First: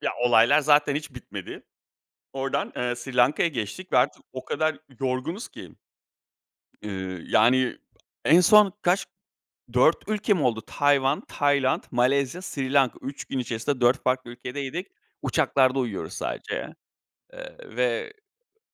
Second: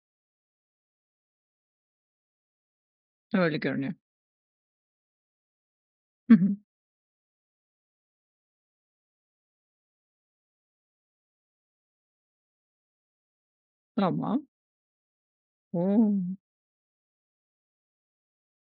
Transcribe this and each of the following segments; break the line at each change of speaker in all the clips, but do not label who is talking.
Ya, olaylar zaten hiç bitmedi. Ordan, eee, Sri Lanka'ya
Öyle
geçtik
görünüyor.
ve artık o kadar yorgunuz ki.
Hı hı.
Iıı, yani, en son kaç 4 ülke mi oldu? Tayvan, Tayland, Malezya, Sri Lanka. 3 gün içerisinde 4 farklı
Tamam.
ülkedeydik. Uçaklarda uyuyoruz
O!
sadece. Eee, ve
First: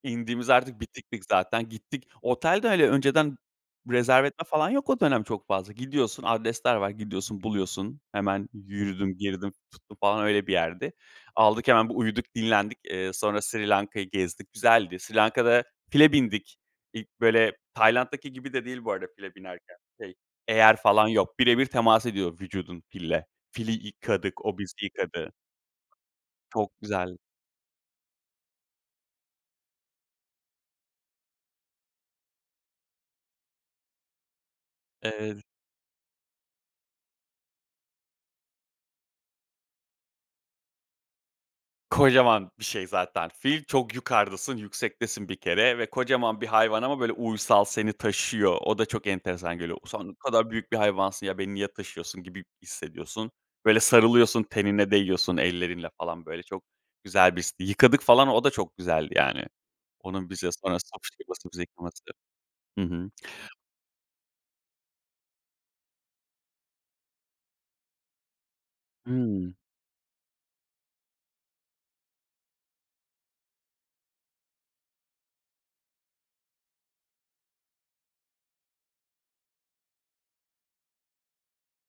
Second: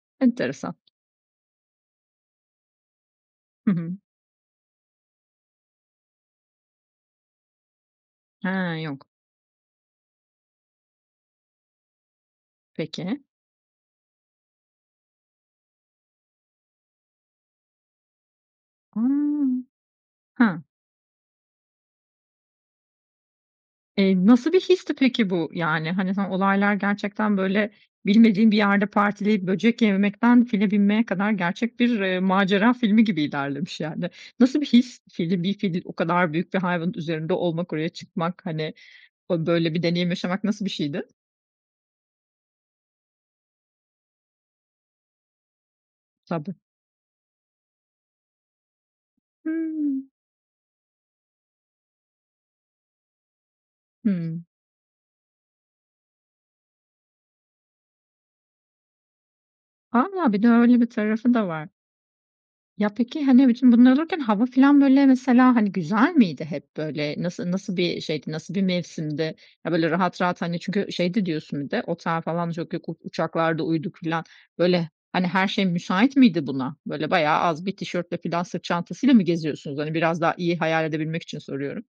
indiğimiz de
Enteresan.
artık bitiktik zaten, gittik. Otel de, hani, önceden
Hı hı.
rezerve etme falan yok o dönem çok fazla. Gidiyorsun, adresler var. Gidiyorsun, buluyorsun. Hemen
Hee, yok.
yürüdüm, girdim, tuttum falan öyle bir yerdi. Aldık hemen bir uyuduk, dinlendik. Eee,
Peki.
sonra Sri Lanka'yı gezdik, güzeldi. Sri Lanka'da file bindik. İlk, böyle, Tayland'daki gibi de değil bu arada file
Hıı.
binerken, şey,
Ha.
eyer falan yok. Bire bir temas ediyor vücudun fille. Fili
Eee,
yıkadık,
nasıl
o
bir
bizi
histi, peki,
yıkadı.
bu? Yani, hani, hı,
Çok
olaylar
güzel.
gerçekten, böyle, bilmediğin bir yerde partileyip, böcek yememekten, file binmeye kadar gerçek bir, eee, macera filmi gibi ilerlemiş, yani. Nasıl bir his?
Eee.
Fili bir fili o kadar büyük bir hayvanın üzerinde olmak, oraya çıkmak, hani, o, böyle, bir deneyim yaşamak nasıl bir şeydi?
Kocaman bir şey zaten fil, çok yukardasın, yüksektesin bir kere ve kocaman bir
Tabii.
hayvan ama, böyle, uysal seni taşıyor. O da çok enteresan geliyor. Sen
Hıı.
ne kadar büyük bir hayvansın ya, beni niye taşıyorsun gibi hissediyorsun. Böyle
Hıı.
sarılıyorsun tenine değiyorsun ellerinle, falan, böyle, çok güzel bir histi. Yıkadık, falan, o da çok güzeldi, yani. Onun
A! Bir de
bize sonra
öyle bir tarafı da
[unintelligible] bizi
var.
yıkaması. Hı
Ya,
hı.
peki, hani, bütün bunlar olurken hava filan, böyle, mesela, hani, güzel miydi hep, böyle? Nası nasıl bir şeydi, nasıl bir mevsimdi?
Hıı.
Ya, böyle, rahat rahat, hani, çünkü şeydi diyorsun bir de "Otel falan çok yok, u uçaklarda uyuduk." filan. Böyle, hani, her şey müsait miydi buna? Böyle, bayağı az bir tişörtle filan sırt çantasıyla mı geziyorsunuz? Hani, biraz daha iyi hayal edebilmek için soruyorum.